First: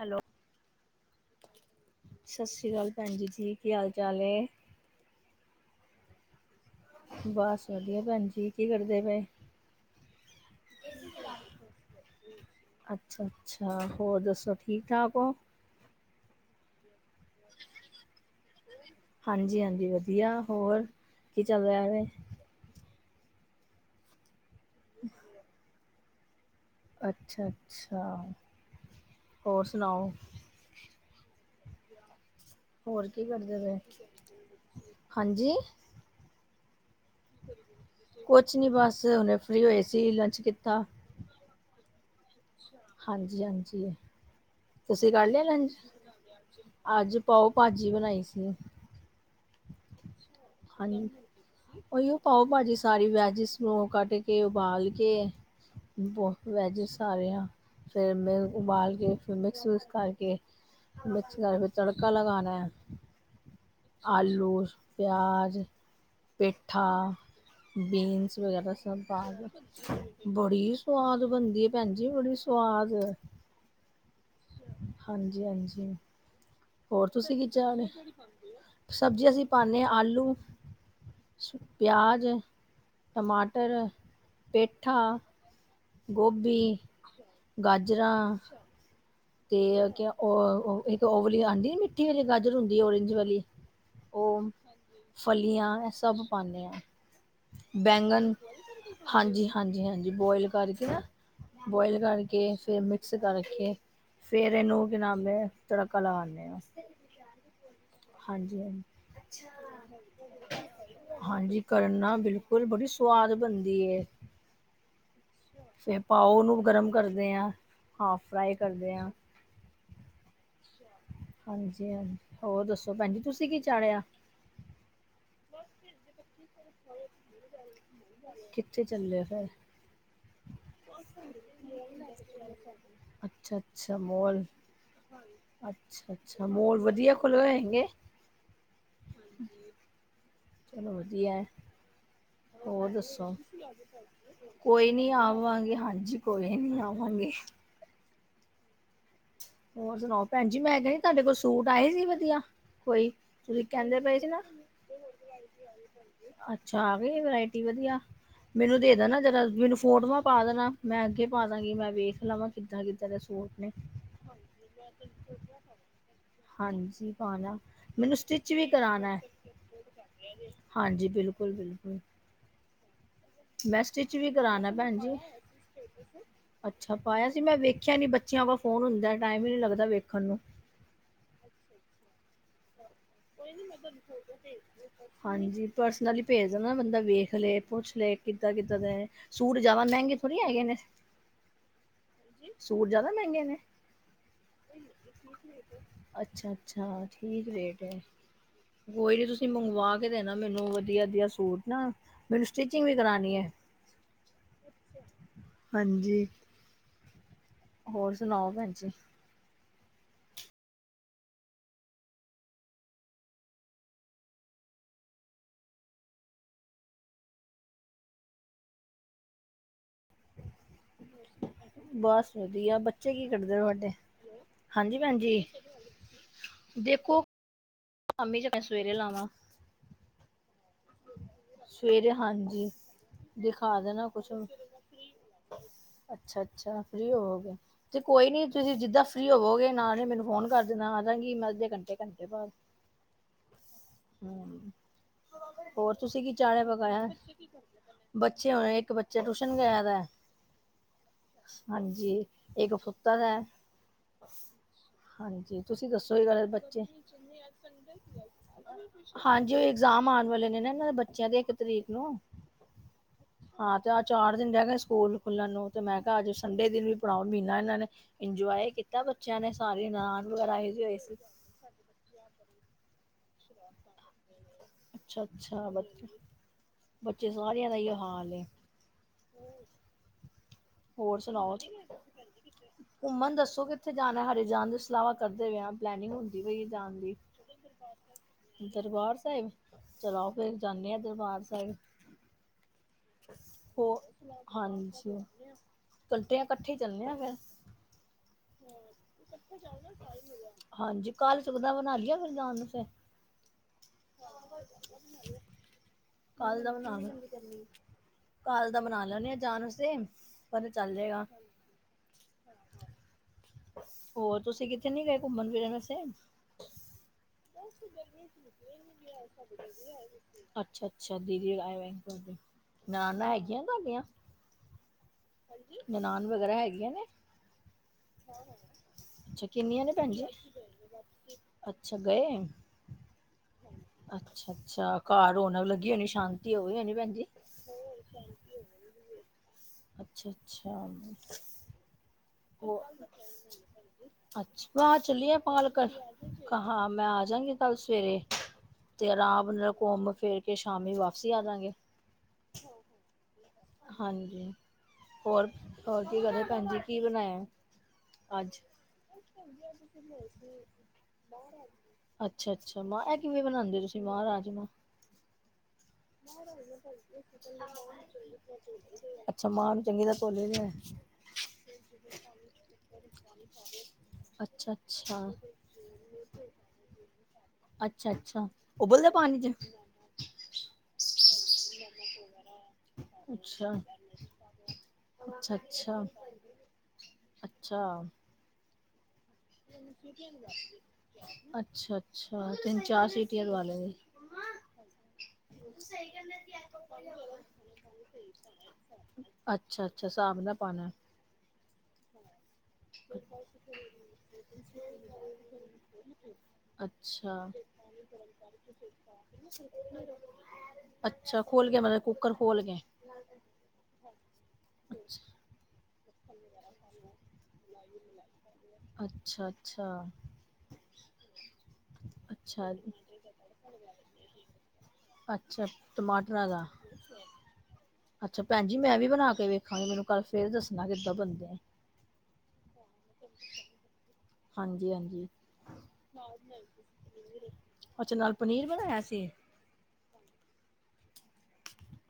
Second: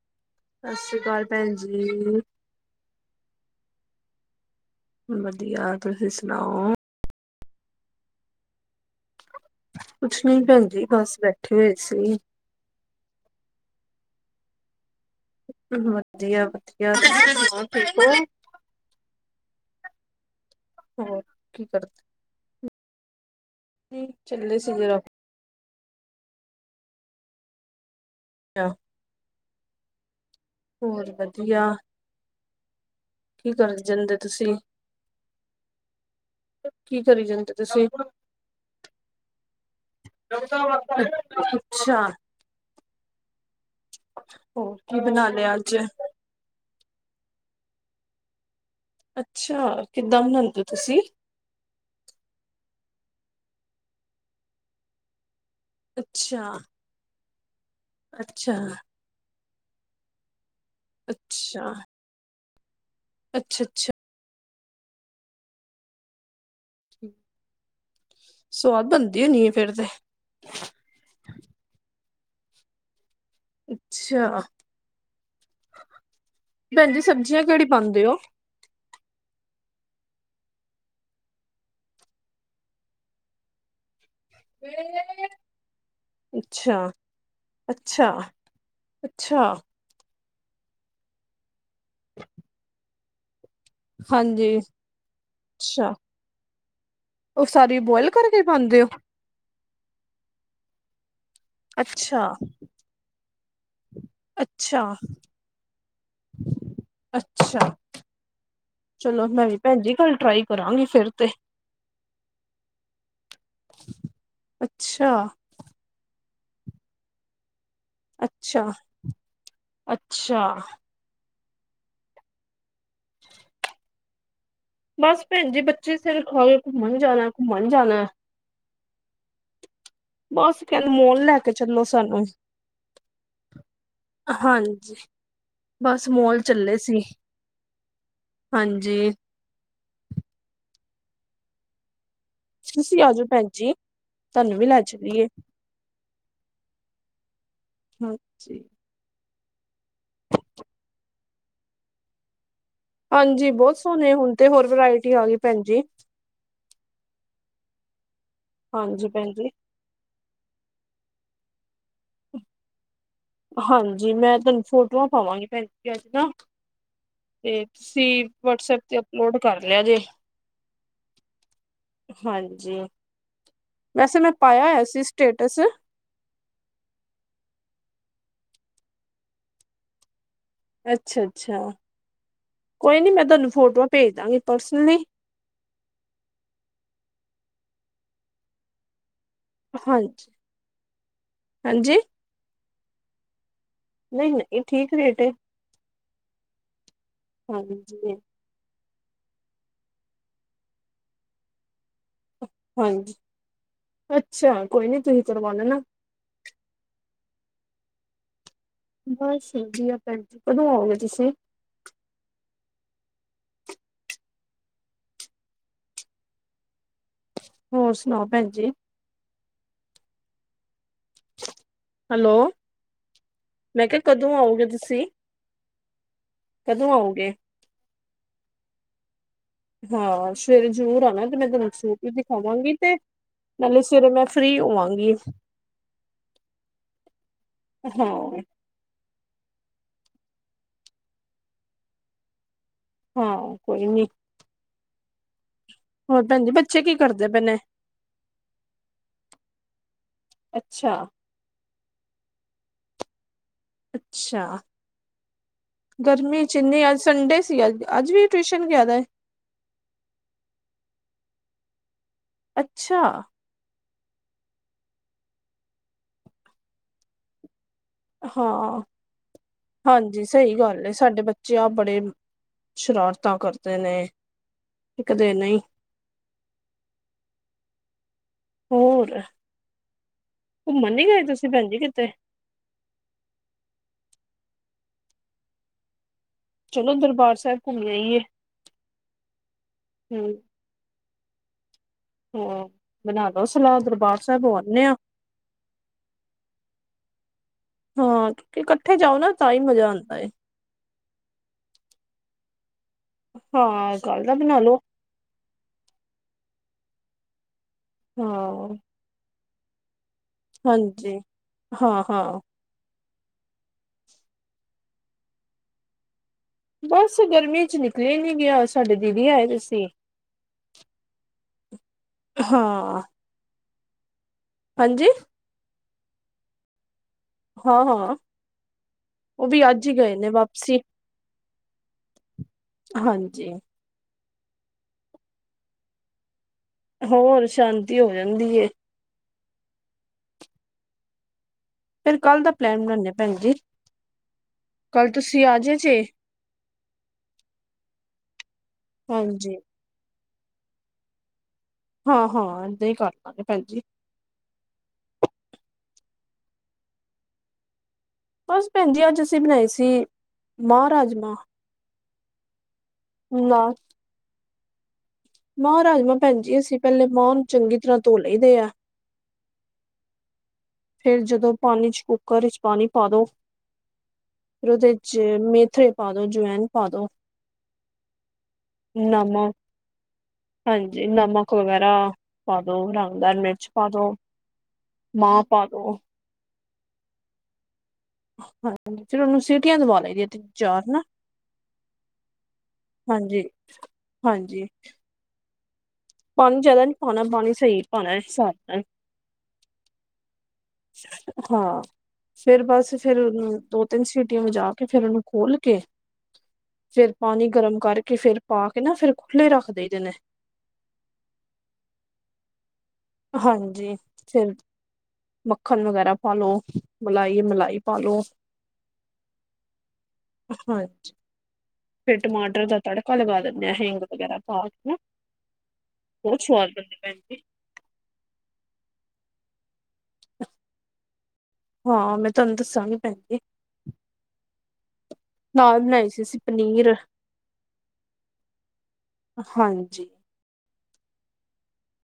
Hello ਸਤਿ ਸ੍ਰੀ ਕਾਲ ਭੈਂਜੀ ਸਤਿ ਸ਼੍ਰੀ ਕਾਲ ਭੈਂਜੀ ਜੀ, ਕੀ ਹਾਲ ਚਾਲ ਏ? ਵਦੀਆ, ਤੁਸੀਂ ਸੁਨਾਓ? ਬਸ ਵਦੀਆ ਭੈਂਜੀ, ਕੀ ਕਰਦੇ ਪਏ? ਕੁਛ ਨੀਂ ਭੈਂਜੀ ਬਸ ਬੈਠੇ ਹੋਏ ਸੀ। ਅੱਛਾ -ਅੱਛਾ, ਹੋਰ ਦੱਸੋ ਠੀਕ- ਠਾਕ ਓ? ਵਦੀਆ- ਵਦੀਆ, ਤੁਸੀ ਦੱਸੋ ਠੀਕ ਓ? ਹਾਂਜੀ- ਹਾਂਜੀ ਵਧੀਆ, ਹੋਰ ਕੀ ਚੱਲ ਰੇਆ ਵੇ? ਨੀਂ, ਚੱਲੇ ਸੀ ਜਰਾ ਅੱਛਾ- ਅੱਛਾ। [unintelligible] ਹੋਰ ਸੁਣਾਓ? ਹੋਰ ਵਧੀਆ। ਹੋਰ ਕੀ ਕਰਦੇ ਕਰ ਪਏ? ਜਾਂਦੇ ਤੁਸੀਂ ਹਾਂਜੀ? ਕੀ ਕਰੀ ਜਾਂਦੇ ਤੁਸੀਂ ਕੁਛ ਨਹੀਂ ਬਸ ਉਹਨੇ ਫ੍ਰੀ ਹੋਏ ਸੀ ਲੰਚ ਕੀਤਾ। ਅੱਛਾ ਹਾਂਜੀ- ਹਾਂਜੀ, ਹੋਰ ਕੀ ਤੁਸੀਂ ਕਰ ਬਣਾ ਲਿਆ ਅੱਜ ਲੰਚ? ਅੱਜ ਪਾਓ ਭਾਜੀ ਬਣਾਈ ਸੀ। ਅੱਛਾ ਕਿਦਾ ਬਣਾਈ? ਹਾਂਜੀ ਉਹੀਓ ਪਾਓ ਭਾਜੀ ਸਾਰੀ ਵੈਜਿਸ ਨੂੰ ਕੱਟ ਕੇ ਉਬਾਲ ਕੇ- ਅੱਛਾ ਬੋਲ ਵੈਜ ਸਾਰਿਆਂ, ਫੇਰ ਮੈਂ ਅੱਛਾ ਉਬਾਲ ਕੇ- ਫੇਰ ਮਿਕਸ- ਵਿਕਸ ਕਰਕੇ ਮਿਕਸ ਅੱਛਾ ਕਰਕੇ ਤੜਕਾ ਲਗਾਨਾ ਏ। ਅੱਛਾ- ਅੱਛਾ। ਆਲੂ, ਪਿਆਜ਼, ਪਿੱਠਾ, ਬਿਨਸ ਵਗੈਰਾ ਸਵਾਦ ਸਭ ਬਣਦੀ ਪਾ ਹੋਣੀ ਹੈ ਫੇਰ ਤੇ ਕੇ। ਬੜੀ ਸਵਾਦ ਬਣਦੀ ਹੈ ਭੈਣ ਜੀ ਬੜੀ ਸਵਾਦ। ਅੱਛਾ। ਹਾਂਜੀ- ਹਾਂਜੀ। ਭੈਣ ਜੀ ਹੋਰ ਤੁਸੀਂ ਸਬਜ਼ੀਆਂ ਕੀ ਕਿਹੜੀ ਚਾੜੇ, ਪਾਉਂਦੇ ਹੋ? ਸਬਜ਼ੀ ਅਸੀਂ ਪਾਂਨੇ ਆ ਆਲੂ, ਪਿਆਜ਼, ਟਮਾਟਰ, ਪੇਠਾ, ਗੋਭੀ, ਅੱਛਾ, ਅੱਛਾ, ਗਾਜਰਾਂ, ਅੱਛਾ ਤੇ ਏ ਕੇਆ ਉਹ ਇੱਕ ਉਹਓ ਵਾਲੀ ਆਉਂਦੀ ਮਿੱਠੀ ਵਾਲੀ ਗਾਜਰ ਹੁੰਦੀ ਓਰੇਂਜ ਵਾਲੀ। ਹਾਂਜੀ ਉਹ ਫਲੀਆਂ ਇਹ ਅੱਛਾ ਸਭ ਪਾਂਨੇ ਆ। ਉਹ ਸਾਰੀ ਬੁਆਇਲ ਕਰਕੇ ਪਾਉਂਦੇ ਹੋ? ਹਾਂਜੀ- ਹਾਂਜੀ, ਹਾਂਜੀ ਬੋਇਲ ਕਰਕੇ ਨਾ ਬੋਇਲ ਅੱਛਾ, ਕਰਕੇ ਫੇਰ ਮਿਕਸ ਕਰਕੇ। ਫੇਰ ਅੱਛਾ, ਇਹਨੂੰ ਬਨਾਨੇ ਆ ਤੜਕਾ ਲਗਾਦੇ ਆ, ਹਾਂਜੀ- ਅੱਛਾ ਹਾਂਜੀ। ਚਲੋ ਮੈਂ ਵੀ ਭੈਣ ਜੀ ਕੱਲ ਟਰਾਈ ਕਰਾਂਗੀ ਫਿਰ ਤੇ ਹਾਂਜੀ ਕਰਨਾ ਬਿਲਕੁਲ ਬੜੀ ਸਵਾਦ ਬਣਦੀ ਐ। ਅੱਛਾ। ਤੇ ਪਾਓ ਨੂੰ ਗਰਮ ਕਰਦੇ ਆ। ਅੱਛਾ, ਅੱਛਾ। ਹਾਂਜੀ- ਹਾਂਜੀ, ਹੋਰ ਦੱਸੋ ਭੈਣਜੀ ਤੁਸੀਂ ਕੀ ਚਾੜਿਆ? ਬਸ ਭੈਣ ਜੀ ਬੱਚੇ ਸਿਰ ਖੋਏ ਘੁੰਮਣ ਜਾਣਾ- ਘੁੰਮਣ ਜਾਣਾ। ਕਿੱਥੇ ਚੱਲੇ ਫਿਰ? ਬਸ ਕਹਿੰਦੇ ਮੋਲ ਲੈ ਕੇ ਚੱਲੋ ਸਾਨੂੰ ਅੱਛਾ- ਅੱਛਾ ਮੋਲ। ਹਾਂਜੀ ਬਸ ਅੱਛਾ- ਅੱਛਾ ਚੱਲੇ ਮੋਲ ਸੀ ਵਧੀਆ ਖੁੱਲੇ ਹੋਏ ਹੈਗੇ। ਹਾਂਜੀ। ਚਲੋ ਵਧੀਆ ਹੈ। ਹੋਰ ਤੁਸੀਂ ਆ ਜਾਓ ਦੱਸੋ? ਭੈਣ ਜੀ ਤੁਹਾਨੂੰ ਵੀ ਲੈ ਕੋਈ ਨੀ ਚਲੀਏ ਆਵਾਂਗੇ ਹਾਂਜੀ। ਕੋਈ ਨੀ ਆਵਾਂਗੇ। ਹਾਂਜੀ। ਹੋਰ ਸੁਣਾਓ ਭੈਣ ਜੀ ਮੈਂ ਕਿਹਾ ਤੁਹਾਡੇ ਕੋਲ ਸੂਟ ਆਏ ਸੀ ਵਧੀਆ? ਕੋਈ ਹਾਂਜੀ ਤੁਸੀਂ ਬੋਤ ਕਹਿੰਦੇ ਸੋਹਣੇ ਪਏ ਸੀ ਹੁਣ ਨਾ ਤੇ ਹੋਰ ਵਰਾਇਟੀ ਆ ਗਈ ਭੈਣਜੀ। ਅੱਛਾ ਆ ਗਈ ਏ ਵਰਾਇਟੀ ਵਧੀਆ, ਮੈਨੂੰ ਦੇ ਹਾਂਜੀ ਦੇਨਾ ਭੈਣ ਜਦੋ ਜੀ ਮੈਨੂੰ ਸੂਟ ਵਧ- ਪਾ ਦੇਣਾ ਮੈਂ ਅੱਗੇ ਪਾ ਦਾਂਗੀ ਮੈਂ ਵੇਖ ਲਵਾਂ ਕਿੱਦਾਂ- ਕਿੱਦਾਂ ਦੇ ਸੂਟ ਨੇ। ਜੀ ਮੈਂ ਤੁਹਾਨੂੰ ਫੋਟੋਆਂ ਪਾਵਾਂਗੀ ਪੈਨ ਜੀ ਅੱਜ ਤੋ। ਹਾਂਜੀ ਪਾਣਾ ਤੇ ਮੈਨੂੰ ਤੁਸੀਂ ਸਟਿਚ ਵੀ ਵਟਸਐਪ ਤੇ ਕਰਾਣਾ ਹੈ। ਅਪਲੋਡ ਕਰ ਲਿਆ ਜੇ। ਹਾਂਜੀ ਬਿਲਕੁਲ- ਬਿਲਕੁਲ। ਹਾਂਜੀ, ਸਟਿਚ ਵੈਸੇ ਵੀ ਮੈਂ ਪਾਇਆ ਕਰਾਣਾ ਹੋਇਆ ਭੈਣ ਸੀ ਜੀ ਸਟੇਟਸ। ਅੱਛਾ ਪਾਇਆ ਸੀ ਮੈਂ ਵੇਖਿਆ ਨੀ ਬੱਚਿਆਂ ਕੋਲ ਫੋਨ ਹੁੰਦੈਂ ਟਾਈਮ ਈ ਨੀ ਲੱਗਦਾ ਵੇਖਣ ਨੂੰ। ਅੱਛਾ-ਅੱਛਾ, ਕੋਈ ਨੀ ਮੈਂ ਤੁਹਾਨੂੰ ਫੋਟੋਆਂ ਭੇਜਦਾਂਗੀ ਪਰਸਨਲੀ। ਹਾਂਜੀ ਪਰਸਨਲੀ ਭੇਜ ਦੇਣਾ ਬੰਦਾ ਵੇਖ ਲੈ, ਪੁੱਛ ਲੈ ਕਿੱਦਾਂ-ਕਿੱਦਾਂ ਦੇ। ਸੂਟ ਜਿਆਦਾ ਮੈਂਗੇ ਹਾਂਜੀ ਥੋੜੀ ਹੈਗੇ ਨੇ। ਹਾਂਜੀ। ਸੂਟ ਜਿਆਦਾ ਮੈਂਗੇ ਨੇ। ਨਈ-ਨਈ ਠੀਕ ਰੇਟ ਏ। ਅੱਛਾ-ਅੱਛਾ ਠੀਕ ਰੇਟ ਏ। ਹਾਂਜੀ ਕੋਈ ਨੀ ਤੁਸੀਂ ਮੰਗਵਾ ਕੇ ਦੇਣਾ ਮੈਨੂੰ ਵਧੀਆ-ਵਧੀਆ ਸੂਟ ਨਾ। ਮੈਂਨੂੰ ਸਟਿਚਿੰਗ ਵੀ ਹਾਂਜੀ ਕਰਾਣੀ ਐ, ਅੱਛਾ ਕੋਈ ਨੀ ਤੁਸੀਂ ਕਰਵਾ ਲੈਣਾ ਹਾਂਜੀ। ਹੋਰ ਸੁਣਾਓ ਭੈਣ ਜੀ। ਬਸ ਵਧੀਆ ਭੈਣ ਜੀ ਕਦੋਂ ਆਓਗੇ ਤੁਸੀਂ? ਹੋਰ ਸੁਣਾਓ ਭੈਣ ਜੀ। ਬਸ ਹੈਲੋ ਵਧੀਆ ਬੱਚੇ ਕੀ ਕਰਦੇ ਮੈਂ ਤੁਹਾਡੇ? ਕਿਹਾ ਕਦੋਂ ਆਓਗੇ ਹਾਂਜੀ ਤੁਸੀਂ ਭੈਣ ਜੀ। ਕਦੋਂ ਆਉਗੇ? ਅਮੇਜਾ ਕੈ ਸਵੇਰੇ ਲਾਵਾਂ। ਹਾਂ ਸਵੇਰੇ ਜ਼ਰੂਰ ਆਉਣਾ 'ਤੇ ਮੈਂ ਤੁਹਾਨੂੰ ਸੂਟ ਵੀ ਸਵੇਰੇ ਹਾਂਜੀ ਦਿਖਾਵਾਂਗੀ 'ਤੇ ਦਿਖਾ ਨਾਲੇ ਦੇਣਾ ਸਵੇਰੇ ਮੈਂ ਫਰੀ ਹੋਵਾਂਗੀ। ਅੱਛਾ-ਅੱਛਾ ਫਰੀ ਹੋਵੋਗੇ 'ਤੇ ਕੋਈ ਹਾਂ ਨੀ ਤੁਸੀਂ ਜਿੱਦਾਂ ਫਰੀ ਹੋਵੋਗੇ ਨਾਲੇ ਮੈਨੂੰ ਫੋਨ ਕਰ ਦੇਣਾ ਆ ਜਾਂਗੀ ਮੈਂ ਅੱਧੇ ਘੰਟੇ, ਘੰਟੇ ਬਾਅਦ। ਹਾਂ ਕੋਈ ਨੀ। ਹੂੰ, ਹੋਰ ਤੁਸੀਂ ਕੀ ਭੈਣ ਜੀ ਚਾੜੇ ਬੱਚੇ ਕੀ ਪਕਾਇਆ? ਕਰਦੇ ਪਏ ਨੇ ਬੱਚੇ ਹੋਣੇ ਇੱਕ ਬੱਚੇ ਟਿਊਸ਼ਨ ਗਿਆ ਦਾ ਐ ਅੱਛਾ। ਹਾਂਜੀ ਇਕ ਸੁੱਤਾ ਦਾ ਐ। ਅੱਛਾ, ਤੁਸੀਂ ਦੱਸੋ ਇਹ ਗਰਮੀ ਗੱਲ 'ਚ ਬੱਚੇ ਇੰਨੀ ਅੱਜ ਸੰਡੇ ਸੀ ਅੱਜ, ਅੱਜ ਵੀ ਟਿਊਸ਼ਨ ਗਿਆ ਦਾ ਐ। ਹਾਂਜੀ ਓ ਇਗਜ਼ਾਮ ਆਨ ਵਾਲੇ ਨੇ ਨਾ ਏਨਾਂ ਦੇ ਬੱਚਿਆਂ ਦੇ ਇੱਕ ਤਰੀਕ ਨੂੰ। ਅੱਛਾ। ਹਾਂ 'ਤੇ ਆ ਚਾਰ ਦਿਨ ਰੈ ਗਏ ਸਕੂਲ ਖੁੱਲਨ ਨੂੰ 'ਤੇ ਮੈਂ ਕਾਅ ਅੱਜ ਸੰਡੇ ਦਿਨ ਵੀ ਪੜਾਓ ਮ੍ਹੀਨਾ ਏਨਾਂ ਨੇ ਇੰਜੋਏ ਹਾਂ ਕੀਤਾ ਬੱਚਿਆਂ ਨੇ ਸਾਰੇ ਨਨਾਣ ਵਗੈਰਾ ਆਏ ਦੇ ਹੋਏ ਸੀ। ਚਾ ਬੜੇ, ਸ਼ਰਾਰਤਾਂ ਕਰਦੇ ਨੇ। ਤੇ ਅੱਛਾ- ਕਦੇ ਨਹੀਂ ਅੱਛਾ ਬੱਚ, ਬੱਚੇ ਸਾਰਿਆਂ ਦਾ ਏਹੀ ਹਾਲ ਏ। ਹੋਰ। ਘੁੰਮਣ ਨੀ ਹੋਰ ਗਏ ਤੁਸੀਂ ਸੁਨਾਓ, ਭੈਣ ਜੀ ਕਿਤੇ ਘੁੰਮਨ ਦੱਸੋ ਕਿੱਥੇ ਜਾਨਾ ਹਰੇ ਜਾਨ ਦੀ ਸਲਾਵਾ ਕਰਦੇ ਪੈ ਆ? ਪਲੈਨਿੰਗ ਹੁੰਦੀ ਪਈ ਏ ਚਲੋ ਜਾਨ ਦੀ, ਦਰਬਾਰ ਸਾਹਿਬ ਘੁੰਮ ਆਈਏ ਦਰਬਾਰ ਸੇਅਬ ਚਲ ਹੂੰ ਆਉ ਫੇਰ। ਜਾਂਨੇ ਆ ਦਰਬਾਰ ਸਾਹਿਬ। ਹਾਂ ਬਣਾ ਲੋ ਸਲਾਅ ਹੋ ਦਰਬਾਰ ਸਾਅਬ ਹੋ ਆਂਨੇ ਆ। ਘੰਟੇ ਆ ਕੱਠੇ ਈ ਚੱਲਨੇ ਆ ਫੇਰ। ਹਾਂ ਕਿਉਂਕਿ ਕੱਠੇ ਜਾਓ ਨਾ ਤਾਂ ਈ ਮਜ਼ਾ ਆਂਦਾ ਏ। ਹਾਂਜੀ ਕੱਲ ਸੁਵਧਾ ਬਨਾ ਲਈ ਆ ਫੇਰ ਜਾਣ‌ ਦਾ ਫੇਰ। ਹਾਂ ਕੱਲ ਦਾ ਬਨਾ ਲੋ। ਕੱਲ ਦਾ ਬਨਾ ਲੋ, ਕੱਲ ਹਾਂ। ਦਾ ਬਣਾ ਲੈ ਨੇ ਆ ਜਾਣ ਵਸਤੇ। ਹਾਂਜੀ, ਹਾਂ-ਹਾਂ। ਹੋਰ ਤੁਸੀਂ ਕਿੱਥੇ ਨੀ ਗਏ ਘੁੰਮਨ-ਫਿਰਨ ਆਸਤੇ। ਬਸ ਗਰਮੀ ਚ ਨਿਕਲੇਆ ਈ ਨੀ ਗਿਆ, ਸਾਡੇ ਦੀਦੀ ਆਏ ਦੇ ਸੀ। ਅੱਛਾ-ਅੱਛਾ ਦੀਦੀ ਆਏ ਹੋਏ ਸੀ ਤੁਆਡੇ, ਹਾਂ ਨਨਾਨਾ ਹੈਗੀਆਂ ਤੁਆਡੀਆਂ? ਹਾਂਜੀ ਨਨਾਨ ਵਗੈਰਾ ਹੈਗੀਆਂ ਨੇ? ਹਾਂ ਹਾਂ ਅੱਛਾ, ਉਹ ਵੀ ਕਿੰਨੀਆਂ ਅੱਜ ਨੇ ਹੀ ਭੈਨ ਗਏ ਜੀ? ਵਾਪਸੀ ਅੱਛਾ, ਗਏ। ਹਾਂਜੀ। ਅੱਛਾ-ਅੱਛਾ, ਘਰ ਰੋਨੱਕ ਲੱਗੀ ਹੋਨੀ, ਸ਼ਾਂਤੀ ਹੋਈ ਹੋਨੀ, ਭੈਨ ਜੀ? ਹੋਰ ਸ਼ਾਂਤੀ ਹੋ ਜਾਂਦੀ ਏ। ਅੱਛਾ-ਅੱਛਾ। ਫੇਰ ਕੱਲ ਦਾ ਪਲੈਨ ਬਨਾਦੇ ਭੈਨ ਜੀ, ਅੱਛਾ ਵਾਹ ਕੱਲ ਚਲੀਏ ਤੁਸੀਂ ਆਜੇਆ ਪਾਲਕਰ ਜੇ। ਹਾਂ, ਮੈਂ ਆਜਗੀ ਕੱਲ ਸਵੇਰੇ, ਤੇ ਆਰਾਮ ਹਾਂਜੀ ਘੁੰਮ-ਫੇਰ ਕੇ ਸ਼ਾਮੀ ਵਾਪਸੀ ਆ ਜਾਂਗੇ। ਹਾਂ-ਹਾਂ ਏਦਾਂ ਈ ਕਰ ਲਾਂਗੇ, ਭੈਨਜੀ। ਹਾਂਜੀ, ਹੋਰ ਹੋਰ ਕੀ ਘਰੇ ਭੈਨ ਜੀ ਕੀ ਬਨਾਯਾ? ਬਸ ਭੈਨ ਜੀ, ਅੱਜ ਅਸੀ ਬਨਾਏ ਸੀ ਮਾਹ ਰਾਜਮਾਂ। ਅੱਛਾ-ਅੱਛਾ, ਮਾਂ ਐ ਕਿਵੇਂ ਨਾਲ ਬਨਾਦੇ ਤੁਸੀਂ ਮਾਹ ਰਾਜਮਾਂ? ਮਾਂ ਰਾਜਮਾਂ ਭੈਨ ਜੀ ਅਸੀਂ ਪੈਲੇ ਮਾਂਹ ਨੂੰ ਚੰਗੀ ਤਰ੍ਹਾਂ ਧੋ ਲਈ ਦੇਐ। ਅੱਛਾ, ਮਾਹ ਨੂੰ ਚੰਗੀ ਤਰਾ ਧੋਦੈ ਲਈ ਦੇਐ। ਫੇਰ ਜਦੋਂ ਪਾਨੀ ਚ ਕੁੱਕਰ ਇੱਚ ਪਾਨੀ ਪਾ ਦੋ। ਫੇਰ ਅੱਛਾ ਓਦੇ ਚ ਅੱਛਾ ਮੇਥਰੇ ਪਾ ਦੋ, ਜਵੈਨ ਪਾ ਦੋ। ਅੱਛਾ-ਅੱਛਾ, ਉਬਲਦੇ ਪਾਨੀ ਚ? ਨਮਕ ਹਾਂਜੀ ਨਮਕ ਵਗੈਰਾ ਪਾਦੋ, ਰੰਗਦਾਰ ਮਿਰਚ ਅੱਛਾ ਪਾਦੋ। ਮਾਹ ਅੱਛਾ ਪਾਦੋ। ਅੱਛਾ। ਅੱਛਾ। ਫੇਰ ਉਨੂੰ ਅੱਛਾ-ਅੱਛਾ, ਤਿੰਨ-ਚਾਰ ਸੀਟੀਆਂ ਹਾਂਜੀ ਦਵਾ ਲੀਆ ਜੇ। ਹਾਂਜੀ, ਪਾਨੀ ਜਾਦਾ ਨੀਂ ਪਾਨਾ ਪਾਨੀ ਸਈ ਪਾਨਾ ਹਿਸਾਬ ਨਾਲ। ਅੱਛਾ-ਅੱਛਾ, ਸਾਬ ਦਾ ਪਾਨੈ। ਹਾਂ। ਫੇਰ ਬਸ ਫੇਰ ਦੋ-ਤੇਂਨ ਸੀਟੀਆਂ ਵਜਾ ਕੇ, ਫੇਰ ਓਨੂੰ ਖੋਲ ਕੇ ਫੇਰ ਪਾਣੀ ਅੱਛਾ ਗਰਮ ਕਰਕੇ ਫੇਰ ਪਾਕੇ ਨਾ ਫੇਰ ਖੁੱਲੇ ਰੱਖ ਦਈ ਦੇ ਨੇ। ਅੱਛਾ, ਖੋਲ ਕੇ ਮਤਲਬ ਕੁੱਕਰ ਖੋਲ ਕੇ। ਹਾਂਜੀ, ਫੇਰ ਅੱਛਾ ਮੱਖਣ ਵਗੈਰਾ ਪਾਲੋ, ਮਲਾਈ ਏ ਮਲਾਈ ਪਾ ਲੋ। ਅੱਛਾ-ਅੱਛਾ। ਫੇਰ ਟਮਾਟਰ ਦਾ ਤੜਕਾ ਲਗਾ ਦਿੰਨੇ ਆਂ, ਹਿੰਗ ਵਗੈਰਾ ਪਾਕੇ ਨਾ। ਅੱਛਾ ਬੜੇ ਟਮਾਟਰਾਂ ਦਾ ਛੁਆਦ ਬਣਦੇ, ਭੈਣ ਜੀ। ਅੱਛਾ ਭੈਣ ਜੀ, ਮੈਂ ਵੀ ਬਣਾ ਕੇ ਵੇਖਾਂਗੀ, ਮੈਨੂੰ ਕੱਲ ਫੇਰ ਦੱਸਣਾ ਕਿੱਦਾਂ ਬਣਦੇ। ਹਾਂ, ਮੈਂ ਤੁਆਨੂੰ ਦੱਸਾਂਗੀ ਭੈਣ ਜੀ ਹਾਂਜੀ-ਹਾਂਜੀ। ਨਾਲ ਬਣਾਈ ਸੀ ਅਸੀਂ ਪਨੀਰ ਅੱਛਾ, ਨਾਲ ਪਨੀਰ ਬਣਾਯਾ ਸੀ। ਹਾਂਜੀ।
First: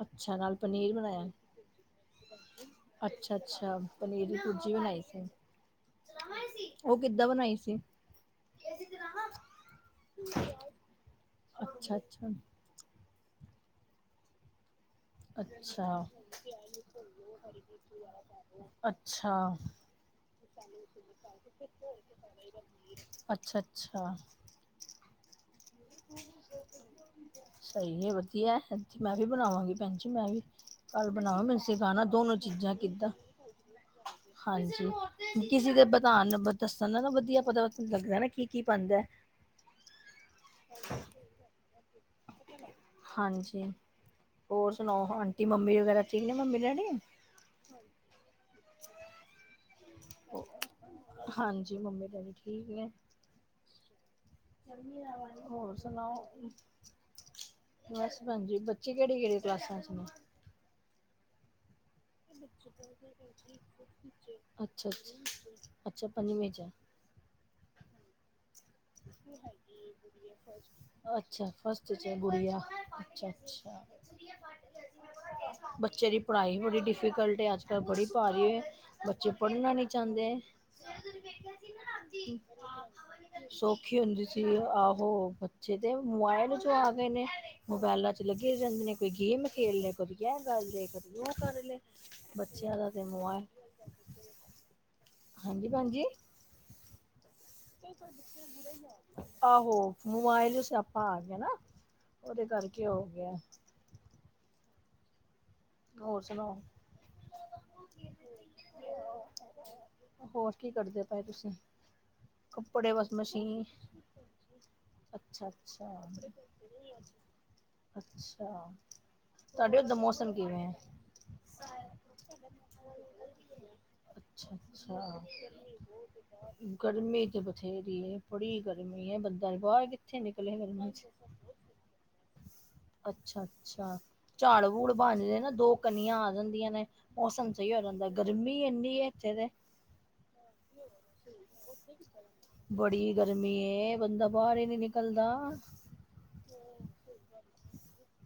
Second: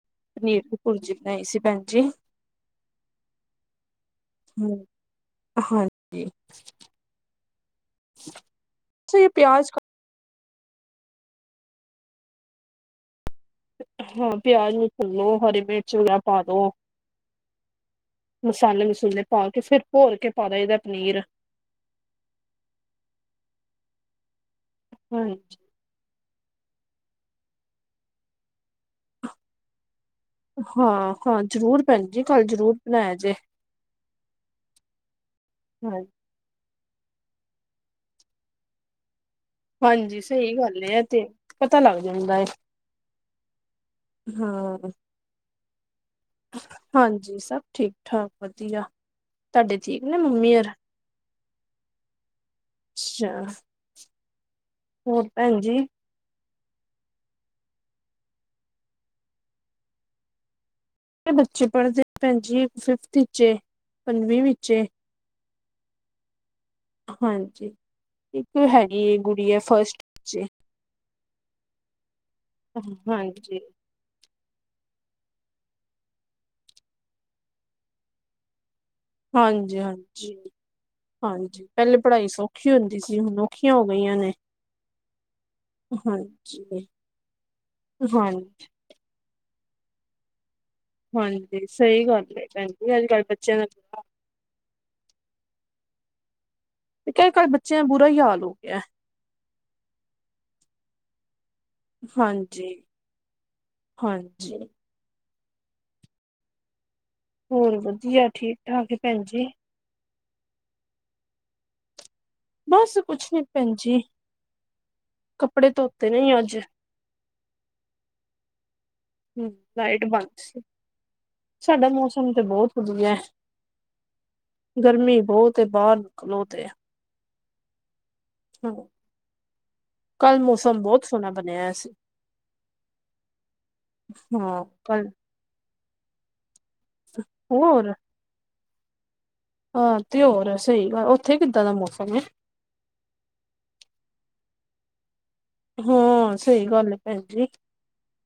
ਅੱਛਾ, ਨਾਲ ਦੀ ਪਨੀਰ ਭੁਰਜੀ ਬਣਾਈਆ। ਬਣਾਈ ਸੀ ਭੈਣ ਜੀ ਅੱਛਾ, ਅੱਛਾ ਪਨੀਰ ਦੀ ਪੁਰਜੀ ਬਣਾਈ ਸੀ। ਹਾਂਜੀ ਉਹ ਕਿੱਦਾਂ ਬਣਾਈ ਸੀ? ਅਛਾ ਇਹ ਪਿਆਜ ਕ ਅੱਛਾ, ਅੱਛਾ। ਹਾਂ ਪਿਆਜ ਨੂੰ ਭੁੰਨੋ, ਹਰੀ ਮਿਰਚ ਅੱਛਾ ਵਗੈਰਾ ਪਾ ਦੋ। ਮਸਾਲੇ ਮਸੂਲੇ ਪਾ ਅੱਛਾ ਕੇ, ਫਿਰ ਭੋਰ ਕੇ ਪਾਨਾ ਇਦਾ ਪਨੀਰ। ਅੱਛਾ, ਅੱਛਾ। ਹਾਂਜੀ। ਸਹੀ ਏ ਵਧੀਆ, ਮੈਂ ਵੀ ਬਣਾਵਾਂਗੀ ਭੈਣ ਜੀ ਮੈਂ ਵੀ। ਕੱਲ ਹਾਂ ਹਾਂ ਬਣਾਵਾ ਮੈਨੂੰ ਜ਼ਰੂਰ ਸਿਖਾਣਾ ਭੈਣ ਜੀ ਦੋਨੋ ਕੱਲ ਚੀਜ਼ਾਂ ਜ਼ਰੂਰ ਕਿੱਦਾਂ- ਬਣਾਇਆ ਜੇ ਹਾਂਜੀ ਕਿਸੇ ਦੇ ਹਾਂ ਬਤਾਣ ਨ ਦੱਸਣ ਨਾਲ ਵਧੀਆ ਪਤਾ ਲੱਗਦਾ ਨਾ ਕੀ-ਕੀ ਪਾਂਦਾ। ਹਾਂਜੀ ਸਹੀ ਗੱਲ ਏ ਇਹ ਤੇ ਪਤਾ ਲੱਗ ਜਾਂਦਾ ਹਾਂਜੀ ਹੋਰ ਹਾਂ। ਸੁਣਾਓ, ਆਂਟੀ, ਮੰਮੀ ਵਗੈਰਾ ਠੀਕ ਨੇ ਮੰਮੀ ਡੈਡੀ ਹਾਂਜੀ, ਸਭ ਠੀਕ ਠਾਕ ਵਧੀਆ, ਤੁਹਾਡੇ ਠੀਕ ਨੇ ਮੰਮੀ ਹੌਰ ਹਾਂਜੀ ਮੰਮੀ- ਡੈਡੀ ਠੀਕ ਨੇ। ਅੱਛਾ। ਵਧੀਆ ਵਾ, ਭੈਣ ਹੋਰ ਜੀ ਸੁਣਾਓ ਬਸ ਭੈਣ ਜੀ, ਬੱਚੇ ਕਿਹੜੀ -ਕਿਹੜੀ ਕਲਾਸਾਂ ਚ ਨੇ? ਬੱਚੇ ਪੜ੍ਹਦੇ ਭੈਣ ਜੀ ਇਕ ਫਿਫਥ ਵਿੱਚ ਏ, ਪੰਜਵੀਂ ਵਿੱਚ ਏ। ਅੱਛਾ ਅੱਛਾ ਪੰਜਵੀਂ ਚ ਆ। ਹਾਂਜੀ। ਇੱਕ ਹੈਗੀ ਐ ਗੁਡੀਆ ਫਸਟ ਵਿਚ ਏ, ਅੱਛਾ ਫਸਟ 'ਚ ਗੁੜੀਆ ਹਾਂਜੀ ਜੀ। ਅੱਛਾ-ਅੱਛਾ। ਬੱਚੇ ਦੀ ਪੜ੍ਹਾਈ ਬੜੀ ਡਿਫੀਕਲਟ ਹੈ, ਅੱਜ ਕੱਲ ਬੜੀ ਭਾਰੀ ਬੱਚੇ ਪੜ੍ਹਨਾ ਨੀ ਚਾਂਦੇ। ਹਾਂਜੀ-ਹਾਂਜੀ, ਹਾਂਜੀ, ਪੈਲੇ ਪੜ੍ਹਾਈ ਸੋ ਖੀ ਹੁੰਦੀ ਸੀ ਹੁਣ, ਸੌਖੀ ਹੁੰਦੀ ਸੀ ਆਹੋ, ਬੱਚੇ ਤੇ ਮੋਬਾਇਲ ਚੋਂ ਹਾਂਜੀ, ਆ ਗਏ ਨੇ। ਮੋਬਾਇਲਾਂ ਚ ਲੱਗੇ ਹਾਂਜੀ, ਜਾਂਦੇ ਨੇ, ਕੋਈ ਗੇਮ ਖੇਲ ਲਿਆ, ਕਭੀ ਏ ਕਰ ਲਿਆ ਕਭੀ ਓ ਕਰ ਹਾਂਜੀ ਲਿਆ, ਸਹੀ ਗੱਲ ਏ ਭੈਣ ਬੱਚਿਆਂ ਦਾ ਜੀ ਤੇ ਅੱਜ ਕੱਲ੍ਹ ਮੋ ਬੱਚਿਆਂ ਦਾ ਹਾਂਜੀ, ਭੈਣ ਜੀ! ਕ ਕੱਲ੍ਹ ਬੱਚਿਆਂ ਦਾ ਬੁਰਾ ਈ ਹਾਲ ਹੋ ਗਿਆ। ਆਹੋ ਮੋਬਾਇਲ ਜੋ ਸਿਆਪਾਂ ਆ ਗਿਆ ਨਾ। ਉਹਦੇ ਹਾਂਜੀ, ਕਰਕੇ ਹੋ ਗਿਆ ਹਾਂਜੀ। ਹੋਰ ਸੁਣਾਓ। ਹੋਰ ਵਧੀਆ ਠੀਕ ਠਾਕ ਏ ਭੈਣ ਜੀ। ਹੋਰ ਕੀ ਕਰਦੇ ਪਏ ਤੁਸੀਂ। ਕੱਪੜੇ ਬਸ ਕੁਛ ਨੀ ਮਸ਼ੀਨ ਭੈਣ ਜੀ ਕੱਪੜੇ ਧੋਤੇ ਨੇ ਅੱਜ ਅੱਛਾ-ਅੱਛਾ-ਅੱਛਾ। ਹੂੰ ਲਾਈਟ ਬੰਦ ਸੀ ਸਾਡਾ ਮੌਸਮ ਤੇ ਬਹੁਤ ਵਧੀਆ। ਅੱਛਾ ਗਰਮੀ ਅੱਛਾ ਬੌਤ ਏ ਬਾਰ ਨਿਕਲੋ ਤੇ। ਗਰਮੀ ਤਾਂ ਬਥੇਰੀ ਏ। ਬੜੀ ਹਾਂ ਗਰਮੀ ਹੈ, ਬੰਦਾ ਬਾਰ ਕਿੱਥੇ ਕੱਲ ਨਿਕਲੇ ਮੌਸਮ ਗਰਮੀਆਂ ਬਹੁਤ ਚ। ਸੋਹਣਾ ਬਣਿਆ ਸੀ ਅੱਛਾ-ਅੱਛਾ ਹਾਂ ਝਾੜ ਬੂੜ ਕੱਲ ਬ ਨਾ ਦੋ ਕਨੀਆਂ ਆ ਜਾਂਦੀਆਂ ਨੇ ਮੌਸਮ ਸ ਸਈ ਹੋ ਹੋਰ ਜਾਂਦਾ ਗਰਮੀ ਇੰਨੀ ਇੱਥੇ ਤੇ ਹਾਂ ਤੇ ਹੋਰ ਸਈ ਗ ਉੱਥੇ ਕਿੱਦਾਂ ਦਾ ਮੌਸਮ ਏ। ਬੜੀ ਗਰਮੀ ਏ ਬੰਦਾ ਬਾਰ ਹੀ ਨੀ ਨਿਕਲਦਾ। ਹਾਂ ਸਈ ਗੱਲ ਐ ਭੈਣ ਜੀ।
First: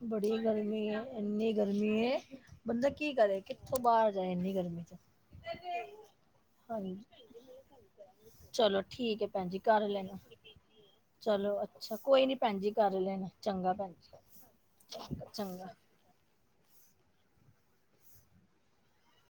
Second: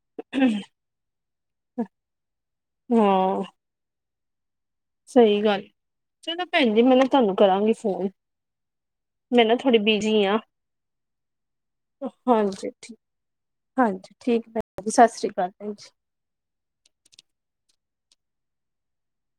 ਬੜੀ ਗਰਮੀ ਏ ਇੰਨੀ ਗਰਮੀ ਏ ਬੰਦਾ ਕੀ ਕਰੇ ਕਿ ਓ ਬਾਰ ਜਾਏ ਇੰਨੀ ਗਰਮੀ 'ਚ ਸਈ ਗੱਲ ਚਲੋ ਭੈਣ ਜੀ ਮੈਂ ਹਾਂਜੀ ਨਾ ਤੁਹਾਨੂੰ ਕਰਾਂਗੀ ਫੋਨ ਚਲੋ ਠੀਕ ਹੈ ਮੈਂ ਭੈਣ ਨਾ ਜੀ ਥੋੜੀ ਕਰ ਲੈਣਾ। ਬਿਜੀ ਹਾਂ ਚਲੋ ਅੱਛਾ ਕੋਈ ਨੀ ਭੈਣ ਜੀ ਹਾਂਜੀ ਠੀਕ ਕਰ ਲੈਣਾ ਚੰਗਾ ਭੈਣ ਹਾਂਜੀ ਜੀ। ਠੀਕ ਭੈਣ ਸਤਿ ਸ਼੍ਰੀ ਅਕਾਲ ਭੈਣ ਚੰਗਾ ਜੀ।